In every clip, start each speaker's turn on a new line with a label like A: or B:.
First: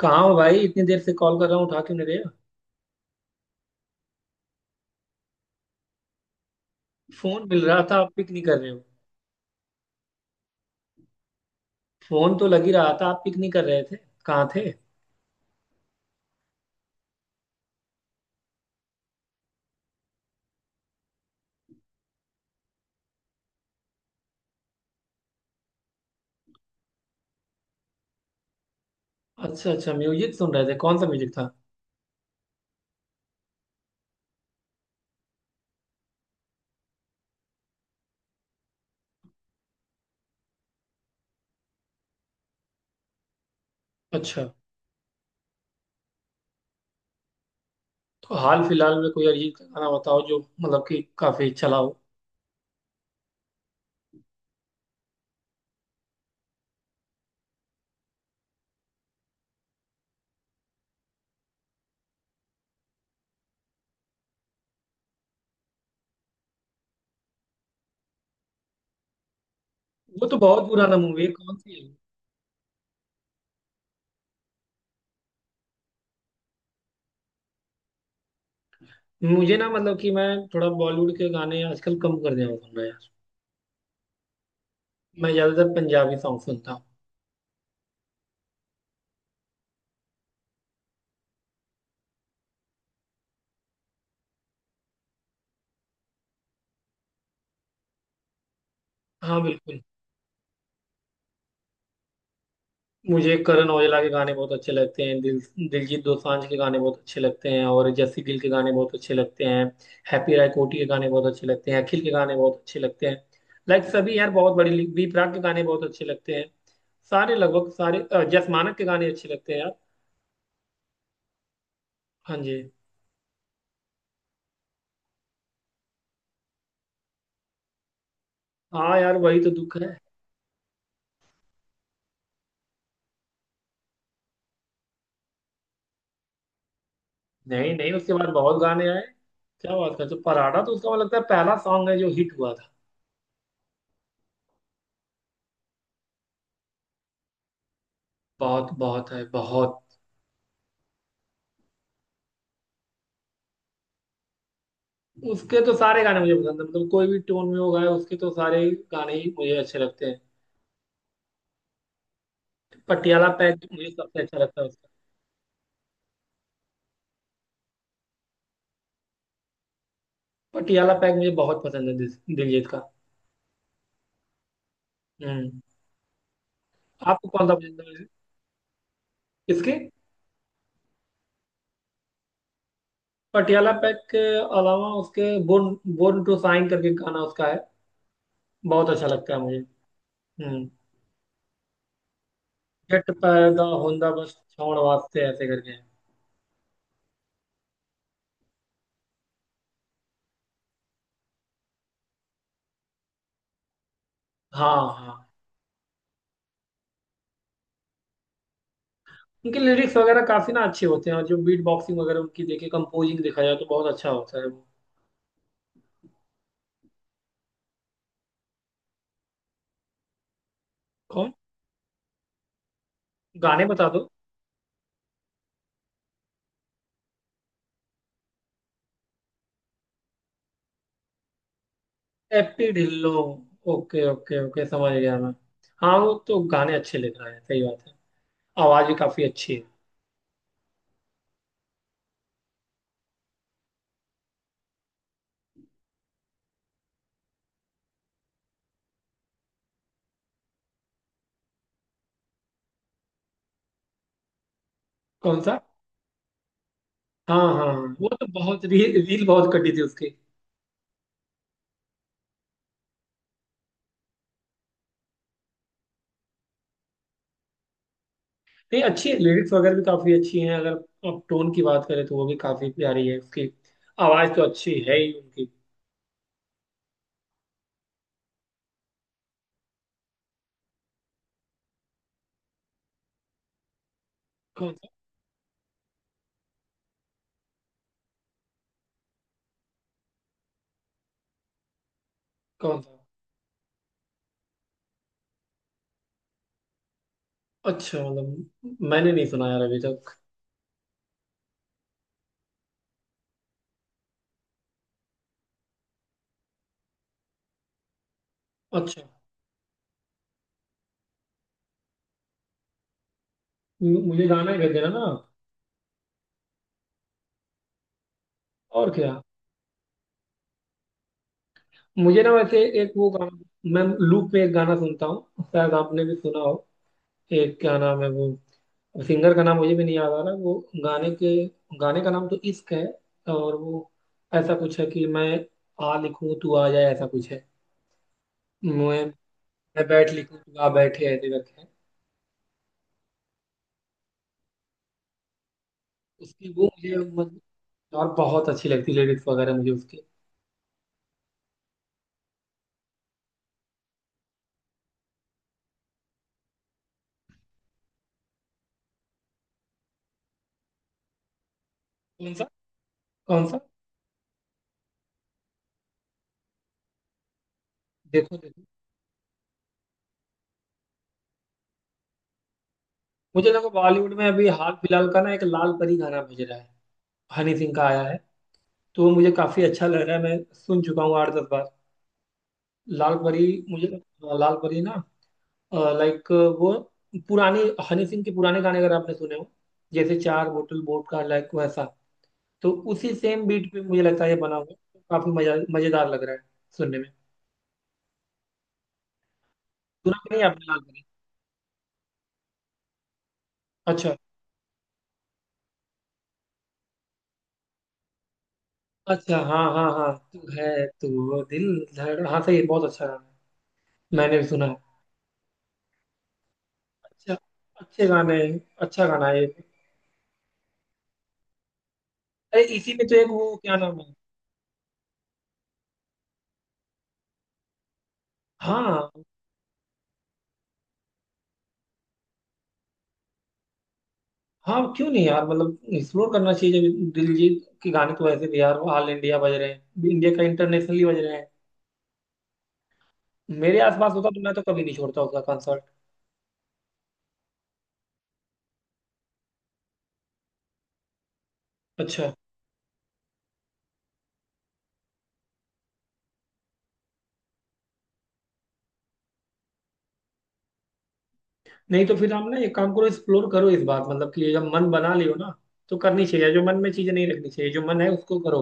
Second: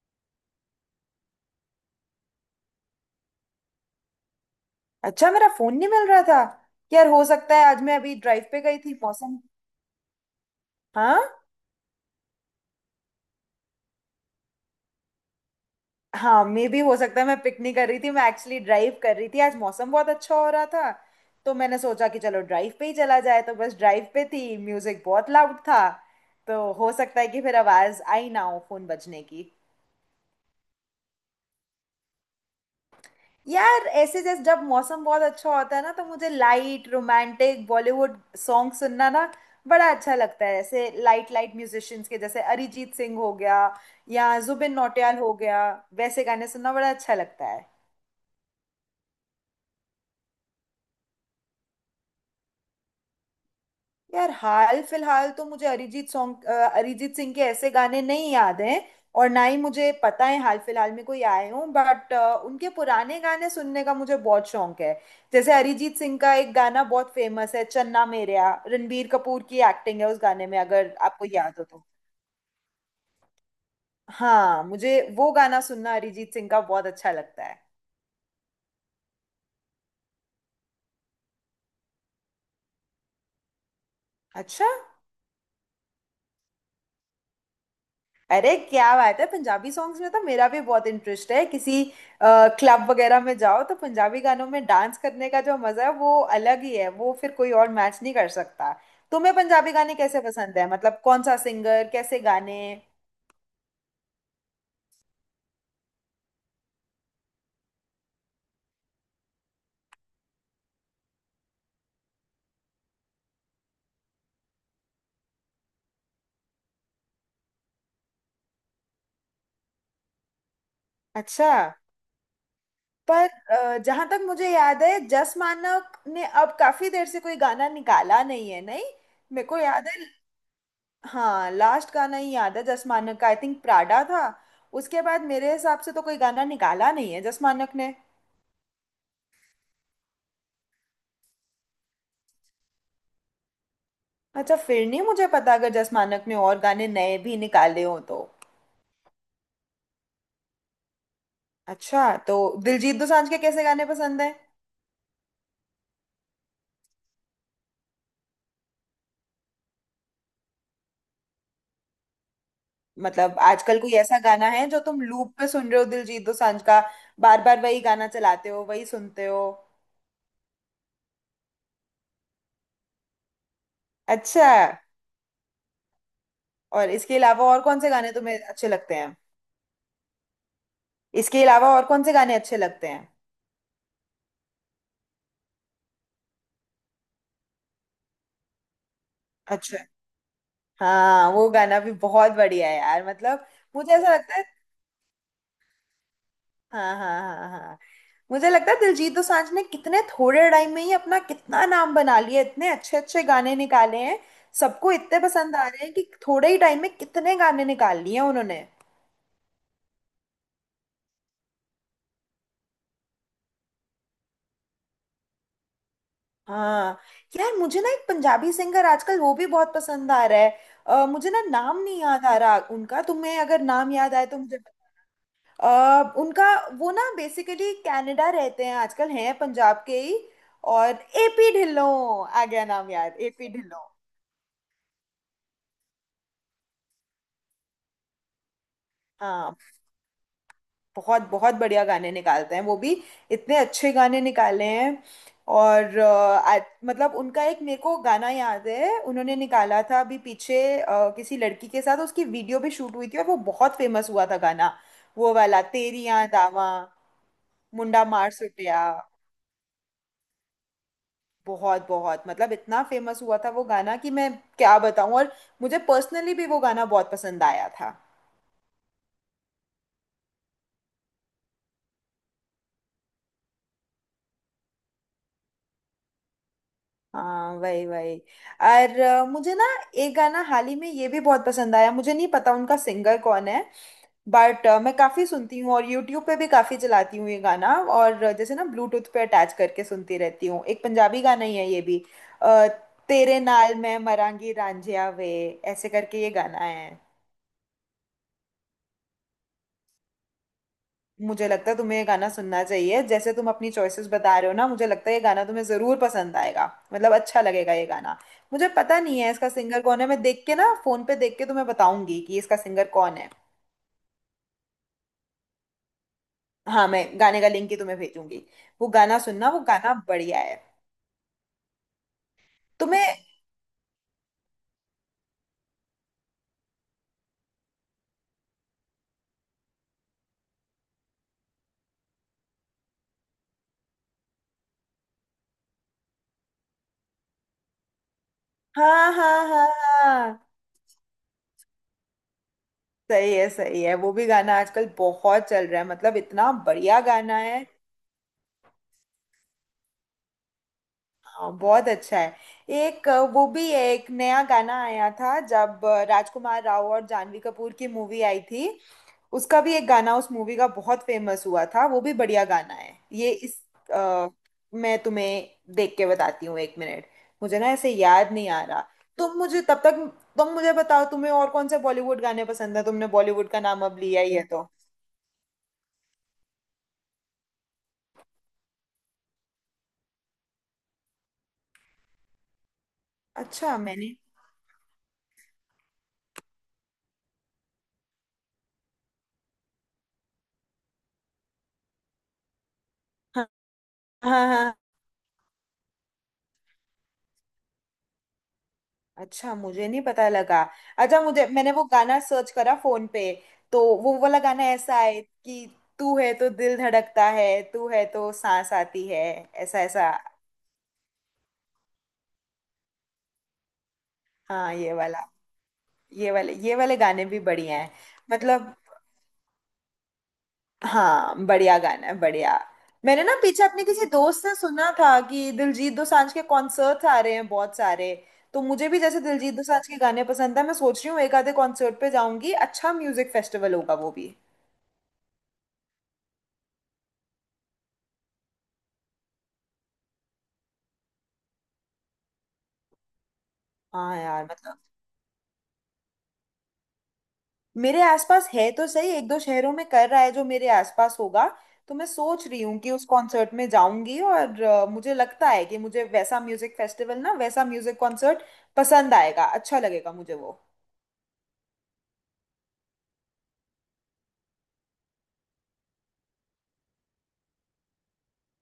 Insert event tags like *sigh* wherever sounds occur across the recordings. A: कहाँ हो भाई, इतनी देर से कॉल कर रहा हूँ, उठा क्यों नहीं रहे हो?
B: अच्छा, मेरा फोन नहीं मिल रहा था। यार हो
A: फोन
B: सकता
A: मिल
B: है
A: रहा
B: आज
A: था,
B: मैं
A: आप
B: अभी
A: पिक नहीं
B: ड्राइव
A: कर
B: पे
A: रहे
B: गई
A: हो।
B: थी। मौसम हाँ।
A: फोन तो लग ही रहा था, आप पिक नहीं कर रहे थे। कहाँ थे?
B: हाँ मे भी हो सकता है, मैं पिक नहीं कर रही थी। मैं एक्चुअली ड्राइव कर रही थी, आज मौसम बहुत अच्छा हो रहा था। तो मैंने सोचा कि चलो ड्राइव पे ही चला जाए, तो बस ड्राइव पे थी, म्यूजिक बहुत लाउड था। तो हो सकता है कि फिर आवाज आई ना हो फोन बजने की।
A: अच्छा अच्छा, म्यूजिक सुन रहे थे। कौन सा म्यूजिक था?
B: यार ऐसे जैसे जब मौसम बहुत अच्छा होता है ना, तो मुझे लाइट रोमांटिक बॉलीवुड सॉन्ग सुनना ना बड़ा अच्छा लगता है। ऐसे लाइट लाइट म्यूजिशियंस के जैसे अरिजीत सिंह हो गया या
A: अच्छा,
B: जुबिन नौटियाल हो गया। वैसे गाने सुनना बड़ा अच्छा लगता है।
A: तो हाल फिलहाल में कोई अरिजीत का गाना बताओ जो मतलब कि काफी चला हो।
B: यार हाल फिलहाल तो मुझे अरिजीत सॉन्ग अरिजीत सिंह के ऐसे गाने नहीं याद हैं। और ना ही मुझे पता है हाल फिलहाल में कोई आए हों, बट उनके पुराने गाने सुनने का मुझे बहुत शौक है। जैसे अरिजीत सिंह का एक गाना बहुत फेमस है, चन्ना मेरेया, रणबीर कपूर की एक्टिंग है उस
A: वो तो
B: गाने में,
A: बहुत
B: अगर
A: पुराना मूवी
B: आपको
A: है,
B: याद
A: कौन
B: हो
A: सी
B: तो।
A: है?
B: हाँ मुझे वो गाना सुनना अरिजीत सिंह का बहुत अच्छा लगता है।
A: मुझे ना मतलब कि मैं थोड़ा बॉलीवुड के गाने आजकल कम कर दिया हूँ सुनना यार।
B: अच्छा।
A: मैं ज्यादातर पंजाबी सॉन्ग सुनता हूँ।
B: अरे क्या बात है, पंजाबी सॉन्ग्स में तो मेरा भी बहुत इंटरेस्ट है। किसी क्लब वगैरह में जाओ तो पंजाबी गानों में डांस करने का जो मजा है वो अलग ही है, वो फिर कोई और मैच नहीं कर सकता। तुम्हें
A: हाँ
B: पंजाबी
A: बिल्कुल।
B: गाने कैसे पसंद है, मतलब कौन सा सिंगर, कैसे गाने?
A: मुझे करण औजला के गाने बहुत अच्छे लगते हैं। दिल दिलजीत दोसांझ के गाने बहुत अच्छे लगते हैं, और जस्सी गिल के गाने बहुत अच्छे लगते हैं। हैप्पी राय कोटी के गाने बहुत अच्छे लगते हैं, अखिल के गाने बहुत अच्छे लगते हैं। लाइक सभी यार, बहुत बड़ी लीग। बी प्राक के गाने बहुत अच्छे लगते हैं। सारे, लगभग सारे, जस मानक के गाने अच्छे लगते हैं यार।
B: अच्छा।
A: हाँ जी।
B: पर जहां तक मुझे याद है, जस मानक ने अब काफी देर से कोई गाना निकाला नहीं है। नहीं
A: हाँ यार, वही
B: मेरे
A: तो
B: को
A: दुख
B: याद
A: है।
B: है। हाँ लास्ट गाना ही याद है जस मानक का, आई थिंक प्राडा था। उसके बाद मेरे हिसाब से तो कोई गाना निकाला नहीं है जस
A: नहीं
B: मानक
A: नहीं,
B: ने।
A: उसके बाद बहुत गाने आए। क्या बात करते हो? पराठा तो उसका मुझे लगता है पहला सॉन्ग है जो हिट हुआ था।
B: अच्छा, फिर नहीं मुझे पता, अगर जस मानक ने और गाने नए भी निकाले हो तो।
A: बहुत बहुत है, बहुत।
B: अच्छा तो दिलजीत दोसांझ के कैसे गाने पसंद है?
A: उसके तो सारे गाने मुझे पसंद है, मतलब कोई भी टोन में वो गाए उसके तो सारे ही गाने ही मुझे अच्छे लगते हैं। पटियाला
B: मतलब
A: पैग
B: आजकल
A: मुझे
B: कोई ऐसा
A: सबसे अच्छा
B: गाना
A: लगता है
B: है जो
A: उसका।
B: तुम लूप पे सुन रहे हो दिलजीत दोसांझ का, बार बार वही गाना चलाते हो, वही सुनते हो?
A: पटियाला पैग मुझे बहुत पसंद है दिलजीत का।
B: अच्छा।
A: हम्म।
B: और इसके
A: आपको
B: अलावा
A: कौन सा
B: और
A: पसंद
B: कौन से
A: है?
B: गाने तुम्हें अच्छे लगते हैं?
A: इसके
B: इसके अलावा और कौन से गाने अच्छे लगते हैं?
A: पटियाला पैग के अलावा उसके बोर्न बोर्न टू शाइन करके गाना उसका है, बहुत अच्छा लगता है मुझे।
B: अच्छा।
A: हम्म।
B: हाँ वो गाना भी बहुत बढ़िया है यार,
A: जट
B: मतलब
A: पैदा
B: मुझे
A: होंदा
B: ऐसा
A: बस
B: लगता है।
A: छौड़ वास्ते ऐसे करके है।
B: हाँ हाँ हाँ हाँ। मुझे लगता है दिलजीत दोसांझ ने कितने थोड़े टाइम में ही अपना कितना नाम बना लिया, इतने अच्छे अच्छे गाने निकाले हैं,
A: हाँ
B: सबको
A: हाँ,
B: इतने पसंद आ रहे हैं कि थोड़े ही टाइम में कितने गाने निकाल लिए हैं उन्होंने।
A: उनके लिरिक्स वगैरह काफी ना अच्छे होते हैं, और जो बीट बॉक्सिंग वगैरह उनकी देखे, कंपोजिंग देखा जाए तो बहुत अच्छा होता है वो।
B: हाँ यार, मुझे ना एक पंजाबी सिंगर आजकल वो भी बहुत पसंद आ रहा है। मुझे
A: कौन?
B: ना नाम नहीं याद आ रहा उनका, तुम्हें अगर
A: गाने बता
B: नाम
A: दो।
B: याद आए तो मुझे। उनका वो ना बेसिकली कनाडा रहते हैं आजकल, हैं पंजाब के ही। और एपी ढिल्लों, आ गया
A: हैप्पी
B: नाम
A: ढिल्लो।
B: याद, AP Dhillon.
A: Okay okay okay, समझ गया मैं। हाँ वो तो गाने अच्छे लिख रहा है, सही बात है। आवाज भी काफी अच्छी
B: हाँ
A: है।
B: बहुत बहुत बढ़िया गाने निकालते हैं वो भी, इतने अच्छे गाने निकाले हैं। और मतलब उनका एक मेरे को गाना याद है, उन्होंने निकाला था अभी पीछे, किसी लड़की के साथ उसकी वीडियो भी शूट हुई थी और वो बहुत फेमस हुआ था गाना। वो
A: कौन सा?
B: वाला तेरी याद आवा,
A: हाँ हाँ हाँ,
B: मुंडा
A: वो तो
B: मार
A: बहुत
B: सुटिया,
A: रील रील बहुत कटी थी उसकी।
B: बहुत बहुत मतलब इतना फेमस हुआ था वो गाना कि मैं क्या बताऊं। और मुझे पर्सनली भी वो गाना बहुत पसंद आया था।
A: नहीं अच्छी है, लिरिक्स वगैरह भी काफी अच्छी हैं। अगर आप टोन की बात करें तो वो भी काफी प्यारी है उसकी। आवाज तो अच्छी है ही उनकी।
B: हाँ वही वही। और मुझे ना एक गाना हाल ही में ये भी बहुत पसंद आया। मुझे नहीं पता उनका सिंगर कौन है, बट
A: कौन सा?
B: मैं काफी सुनती हूँ और यूट्यूब पे भी काफी चलाती हूँ ये गाना, और जैसे ना ब्लूटूथ पे अटैच करके सुनती रहती हूँ। एक पंजाबी गाना ही है ये भी। अ,
A: कौन सा?
B: तेरे नाल मैं मरांगी रांझिया वे, ऐसे करके ये गाना है।
A: अच्छा, मतलब मैंने नहीं सुना यार अभी तक।
B: मुझे लगता है तुम्हें ये गाना सुनना चाहिए, जैसे तुम अपनी चॉइसेस बता रहे हो ना, मुझे लगता है ये गाना तुम्हें जरूर पसंद आएगा, मतलब अच्छा लगेगा ये गाना। मुझे पता
A: अच्छा,
B: नहीं है इसका सिंगर कौन है, मैं देख के ना फोन पे देख के तुम्हें बताऊंगी कि इसका सिंगर कौन है।
A: मुझे गाना ही भेज देना ना।
B: हाँ मैं गाने का लिंक ही तुम्हें भेजूंगी। वो
A: और क्या?
B: गाना सुनना, वो गाना बढ़िया है।
A: मुझे ना वैसे एक वो
B: तुम्हें।
A: गाना, मैं लूप में एक गाना सुनता हूँ, शायद आपने भी सुना हो। एक क्या नाम है वो? सिंगर का नाम मुझे भी नहीं याद आ रहा, वो गाने के, गाने का नाम तो इश्क है। और वो ऐसा कुछ है कि मैं आ लिखूं तू आ जाए, ऐसा कुछ है। मैं
B: हाँ हाँ हाँ
A: मैं बैठ लिखूं
B: हाँ।
A: तू आ बैठे ऐसे करके है।
B: सही है सही है, वो भी गाना आजकल बहुत चल रहा है, मतलब इतना
A: उसकी वो मुझे
B: बढ़िया गाना
A: मतलब,
B: है।
A: और बहुत अच्छी लगती लिरिक्स वगैरह मुझे उसके।
B: हाँ बहुत अच्छा है। एक वो भी है, एक नया गाना आया था जब राजकुमार राव और जानवी कपूर की मूवी आई थी, उसका भी एक गाना उस मूवी का बहुत फेमस हुआ था, वो भी
A: कौन
B: बढ़िया
A: सा?
B: गाना है ये
A: कौन सा?
B: इस। अ, मैं तुम्हें देख के बताती हूँ एक मिनट। मुझे ना ऐसे याद
A: देखो
B: नहीं आ
A: देखो।
B: रहा। तुम मुझे तब तक, तुम मुझे बताओ तुम्हें और कौन से बॉलीवुड गाने पसंद है, तुमने बॉलीवुड
A: मुझे
B: का
A: देखो
B: नाम अब
A: बॉलीवुड
B: लिया
A: में
B: ही है
A: अभी
B: तो।
A: हाल फिलहाल का ना, एक लाल परी गाना बज रहा है, हनी सिंह का आया है। तो वो मुझे काफी अच्छा लग रहा है, मैं सुन चुका हूँ आठ दस बार। लाल परी।
B: अच्छा,
A: मुझे
B: मैंने।
A: हाँ, लाल परी ना, लाइक वो पुराने, हनी सिंह के पुराने गाने अगर आपने सुने हो, जैसे चार बोतल वोट का लाइक वैसा, तो उसी सेम
B: हाँ
A: बीट पे मुझे लगता है ये
B: हाँ
A: बना हुआ है,
B: हाँ।
A: तो काफी मजा, मजेदार लग रहा है सुनने में।
B: अच्छा, मुझे नहीं
A: सुना
B: पता
A: कि नहीं
B: लगा।
A: आपने लाल परी?
B: अच्छा, मुझे मैंने वो गाना सर्च करा फोन पे, तो
A: अच्छा।
B: वो वाला गाना ऐसा है कि तू है तो दिल धड़कता है, तू है तो सांस आती है,
A: अच्छा हाँ
B: ऐसा
A: हाँ
B: ऐसा।
A: हाँ, तू है। तू, वो दिल धड़, हाँ, सही है, बहुत अच्छा गाना है, मैंने भी सुना
B: हाँ
A: है।
B: ये वाला, ये वाले गाने
A: अच्छा।
B: भी बढ़िया हैं।
A: अच्छे गाने हैं,
B: मतलब
A: अच्छा गाना है ये।
B: हाँ बढ़िया गाना है, बढ़िया।
A: अरे इसी में तो
B: मैंने
A: एक
B: ना
A: वो
B: पीछे
A: क्या
B: अपने
A: नाम
B: किसी
A: है।
B: दोस्त से सुना था कि दिलजीत दोसांझ के कॉन्सर्ट्स आ रहे हैं बहुत सारे। तो मुझे भी,
A: हाँ
B: जैसे दिलजीत दोसांझ के गाने पसंद है, मैं सोच रही हूँ एक आधे कॉन्सर्ट पे जाऊंगी, अच्छा म्यूजिक फेस्टिवल होगा वो भी।
A: हाँ, क्यों नहीं यार, मतलब एक्सप्लोर करना चाहिए। जब दिलजीत के गाने तो वैसे भी यार ऑल इंडिया बज रहे हैं, इंडिया का, इंटरनेशनली बज रहे हैं। मेरे आसपास
B: हाँ
A: होता तो
B: यार
A: मैं तो
B: मतलब
A: कभी नहीं छोड़ता उसका कंसर्ट।
B: मेरे आसपास है तो सही, एक दो शहरों में कर रहा है, जो मेरे आसपास होगा तो मैं
A: अच्छा,
B: सोच रही हूँ कि उस कॉन्सर्ट में जाऊंगी। और मुझे लगता है कि मुझे वैसा म्यूजिक फेस्टिवल ना, वैसा म्यूजिक कॉन्सर्ट पसंद आएगा, अच्छा लगेगा मुझे वो।
A: नहीं तो फिर आप ना एक काम करो, एक्सप्लोर करो इस बार। मतलब कि जब मन बना लियो ना तो करनी चाहिए। जो मन में चीजें नहीं रखनी चाहिए, जो मन है उसको करो।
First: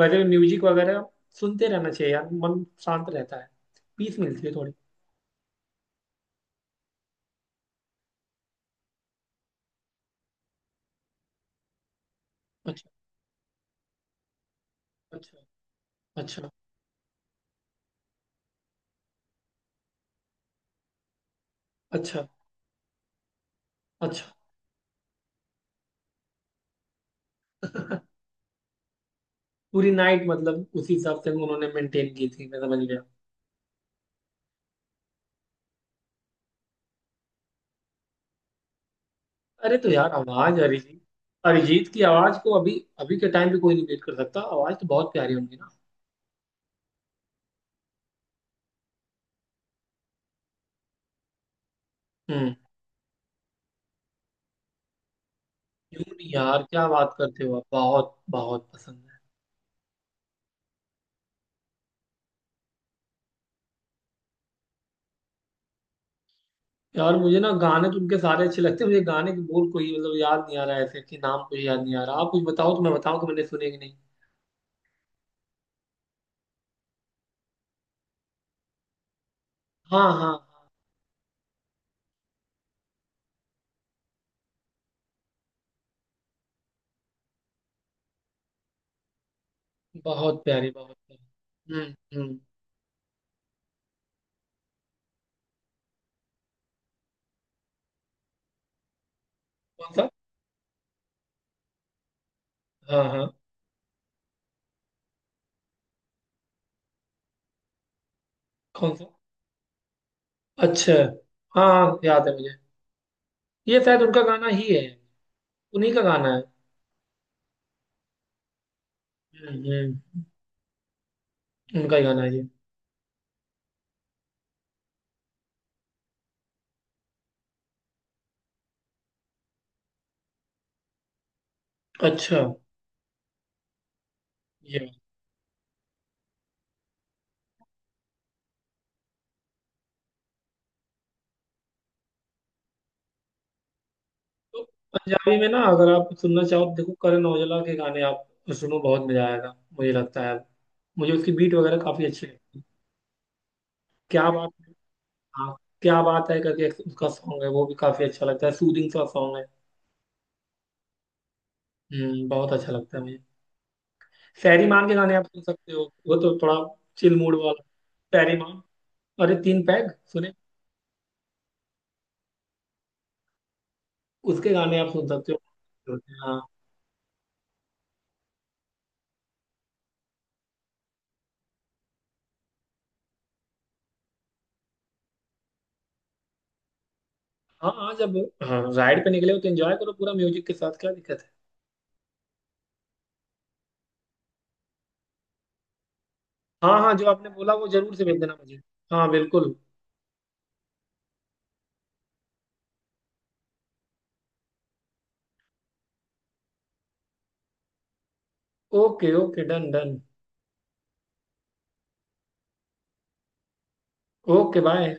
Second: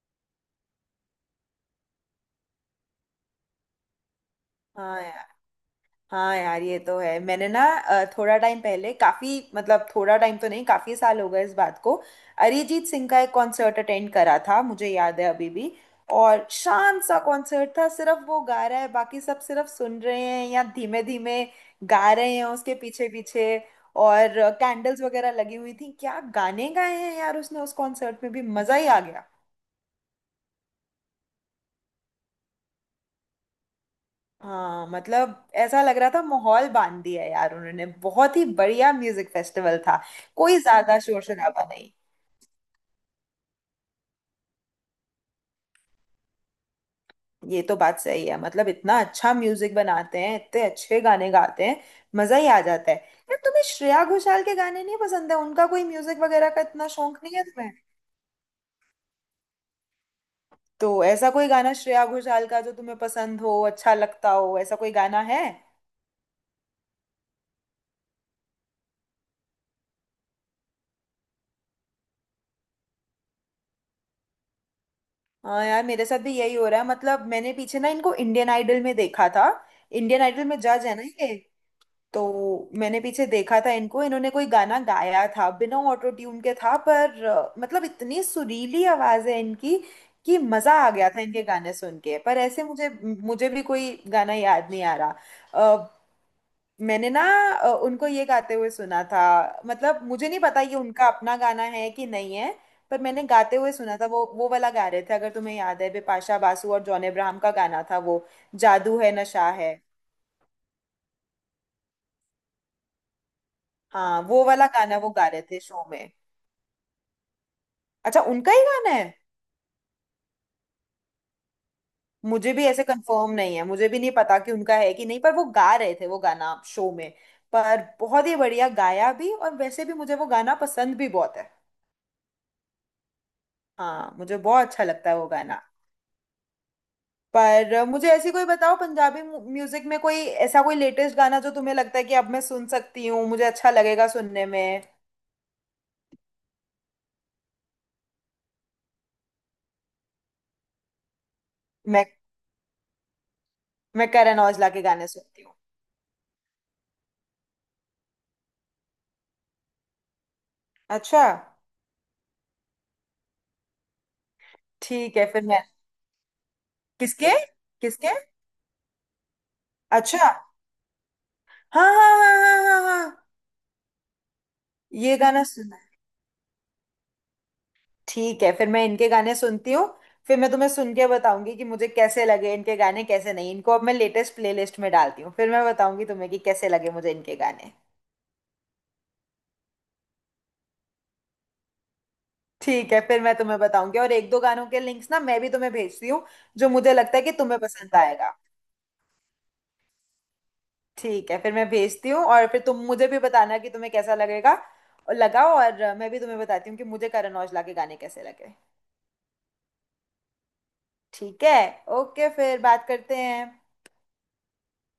A: वैसे भी म्यूजिक वगैरह सुनते रहना चाहिए यार, मन शांत रहता है, पीस मिलती है थोड़ी।
B: हाँ। हाँ यार ये तो है। मैंने ना थोड़ा टाइम पहले, काफी मतलब थोड़ा टाइम तो नहीं, काफी साल हो गए इस बात को, अरिजीत
A: अच्छा।
B: सिंह का एक कॉन्सर्ट अटेंड करा था, मुझे याद है
A: अच्छा।
B: अभी भी।
A: अच्छा।
B: और शांत सा कॉन्सर्ट था, सिर्फ वो गा रहा है, बाकी सब सिर्फ सुन रहे हैं या धीमे धीमे गा
A: अच्छा।
B: रहे हैं उसके पीछे पीछे।
A: अच्छा।
B: और कैंडल्स वगैरह लगी हुई थी, क्या गाने गाए हैं यार उसने उस कॉन्सर्ट में, भी मजा ही आ गया।
A: *laughs* पूरी नाइट मतलब उसी हिसाब से उन्होंने मेंटेन की थी, मैं समझ गया।
B: हाँ मतलब ऐसा लग रहा था माहौल बांध दिया है यार उन्होंने, बहुत ही बढ़िया म्यूजिक
A: अरे
B: फेस्टिवल
A: तो
B: था।
A: यार, आवाज
B: कोई ज्यादा
A: अरिजीत,
B: शोर शराबा
A: अरिजीत
B: नहीं।
A: की आवाज को अभी, अभी के टाइम पे कोई नहीं बीट कर सकता। आवाज तो बहुत प्यारी होंगी ना।
B: ये तो बात सही है, मतलब इतना अच्छा म्यूजिक बनाते हैं, इतने अच्छे गाने गाते हैं, मजा ही
A: हम्म।
B: आ जाता है। यार तुम्हें श्रेया घोषाल के गाने नहीं पसंद है? उनका कोई
A: क्यों
B: म्यूजिक
A: नहीं
B: वगैरह का
A: यार, क्या
B: इतना
A: बात
B: शौक नहीं है
A: करते हो आप,
B: तुम्हें?
A: बहुत बहुत पसंद है।
B: तो ऐसा कोई गाना श्रेया घोषाल का जो तुम्हें पसंद हो, अच्छा लगता हो, ऐसा कोई गाना है?
A: यार मुझे ना गाने तो उनके सारे अच्छे लगते हैं, मुझे गाने के बोल कोई मतलब याद नहीं आ रहा है ऐसे, कि नाम कोई याद नहीं आ रहा। आप कुछ बताओ तो मैं बताऊं कि मैंने सुने कि नहीं।
B: हाँ यार मेरे साथ भी यही हो रहा है। मतलब मैंने पीछे ना इनको इंडियन आइडल में देखा था।
A: हाँ
B: इंडियन
A: हाँ
B: आइडल में
A: हाँ।
B: जज है ना ये, तो मैंने पीछे देखा था इनको। इन्होंने कोई गाना गाया था बिना ऑटो ट्यून के था, पर मतलब इतनी सुरीली आवाज है इनकी कि
A: बहुत प्यारी,
B: मजा आ
A: बहुत
B: गया था इनके गाने
A: प्यारी।
B: सुन के। पर
A: हम्म।
B: ऐसे मुझे मुझे भी कोई गाना याद नहीं आ रहा। अ, मैंने ना उनको ये गाते हुए सुना था,
A: कौन
B: मतलब
A: सा?
B: मुझे नहीं पता ये उनका अपना गाना है कि नहीं है। पर
A: हाँ
B: मैंने
A: हाँ।
B: गाते हुए सुना था। वो वाला गा रहे थे, अगर तुम्हें याद है, बिपाशा बासु और जॉन अब्राहम का गाना था वो,
A: कौन
B: जादू
A: सा?
B: है नशा है।
A: अच्छा। हाँ हाँ, याद है मुझे। ये शायद
B: हाँ
A: उनका
B: वो
A: गाना
B: वाला
A: ही है।
B: गाना वो गा रहे थे शो
A: उन्हीं का
B: में।
A: गाना है।
B: अच्छा, उनका ही गाना है।
A: हम्म। उनका ही गाना है ये।
B: मुझे भी ऐसे कंफर्म नहीं है, मुझे भी नहीं पता कि उनका है कि नहीं, पर वो गा रहे थे वो गाना शो में। पर बहुत ही बढ़िया गाया भी, और वैसे भी मुझे वो गाना पसंद भी बहुत है।
A: अच्छा।
B: हाँ मुझे बहुत अच्छा
A: ये,
B: लगता है वो गाना। पर मुझे ऐसी कोई बताओ पंजाबी म्यूजिक में कोई, ऐसा कोई लेटेस्ट गाना जो तुम्हें लगता है कि अब मैं सुन सकती हूँ, मुझे अच्छा लगेगा सुनने
A: तो
B: में।
A: पंजाबी में ना अगर आप सुनना चाहो तो देखो, करण औजला के गाने आप सुनो, बहुत मजा आएगा। मुझे लगता है मुझे उसकी बीट वगैरह काफी
B: मैं
A: अच्छी लगती है।
B: मैं
A: क्या
B: करण
A: बात
B: औजला
A: है।
B: के गाने सुनती हूँ।
A: हाँ। क्या बात है करके एक उसका सॉन्ग है, वो भी काफी अच्छा लगता है, सूदिंग सा सॉन्ग है।
B: अच्छा
A: हम्म, बहुत अच्छा लगता है मुझे। फैरी मान के गाने
B: ठीक
A: आप
B: है,
A: सुन
B: फिर मैं।
A: सकते हो, वो तो थोड़ा चिल
B: किसके?
A: मूड वाला।
B: किसके?
A: फैरी मान। अरे तीन पैग
B: अच्छा।
A: सुने।
B: हाँ हाँ हाँ हाँ हाँ हाँ।
A: उसके गाने आप सुन
B: ये
A: सकते
B: गाना।
A: हो। हाँ
B: ठीक है फिर मैं इनके गाने सुनती हूँ। फिर मैं तुम्हें सुन के बताऊंगी कि मुझे कैसे लगे इनके गाने, कैसे नहीं। इनको अब मैं लेटेस्ट प्लेलिस्ट में डालती हूँ, फिर मैं बताऊंगी तुम्हें कि कैसे लगे मुझे इनके
A: हाँ
B: गाने।
A: हाँ, जब, हाँ राइड पे निकले हो तो एंजॉय करो पूरा म्यूजिक के साथ, क्या दिक्कत है।
B: ठीक है फिर मैं तुम्हें बताऊंगी, और एक दो गानों के लिंक्स ना मैं भी तुम्हें भेजती हूँ जो
A: हाँ हाँ,
B: मुझे
A: जो
B: लगता है
A: आपने
B: कि
A: बोला
B: तुम्हें
A: वो जरूर
B: पसंद
A: से भेज
B: आएगा।
A: देना मुझे। हाँ बिल्कुल।
B: ठीक है फिर मैं भेजती हूँ, और फिर तुम मुझे भी बताना कि तुम्हें कैसा लगेगा और लगा, और मैं भी तुम्हें बताती हूँ कि मुझे करण औजला के गाने कैसे लगे।
A: Okay okay, done done.
B: ठीक है। ओके फिर बात करते हैं।
A: Okay bye.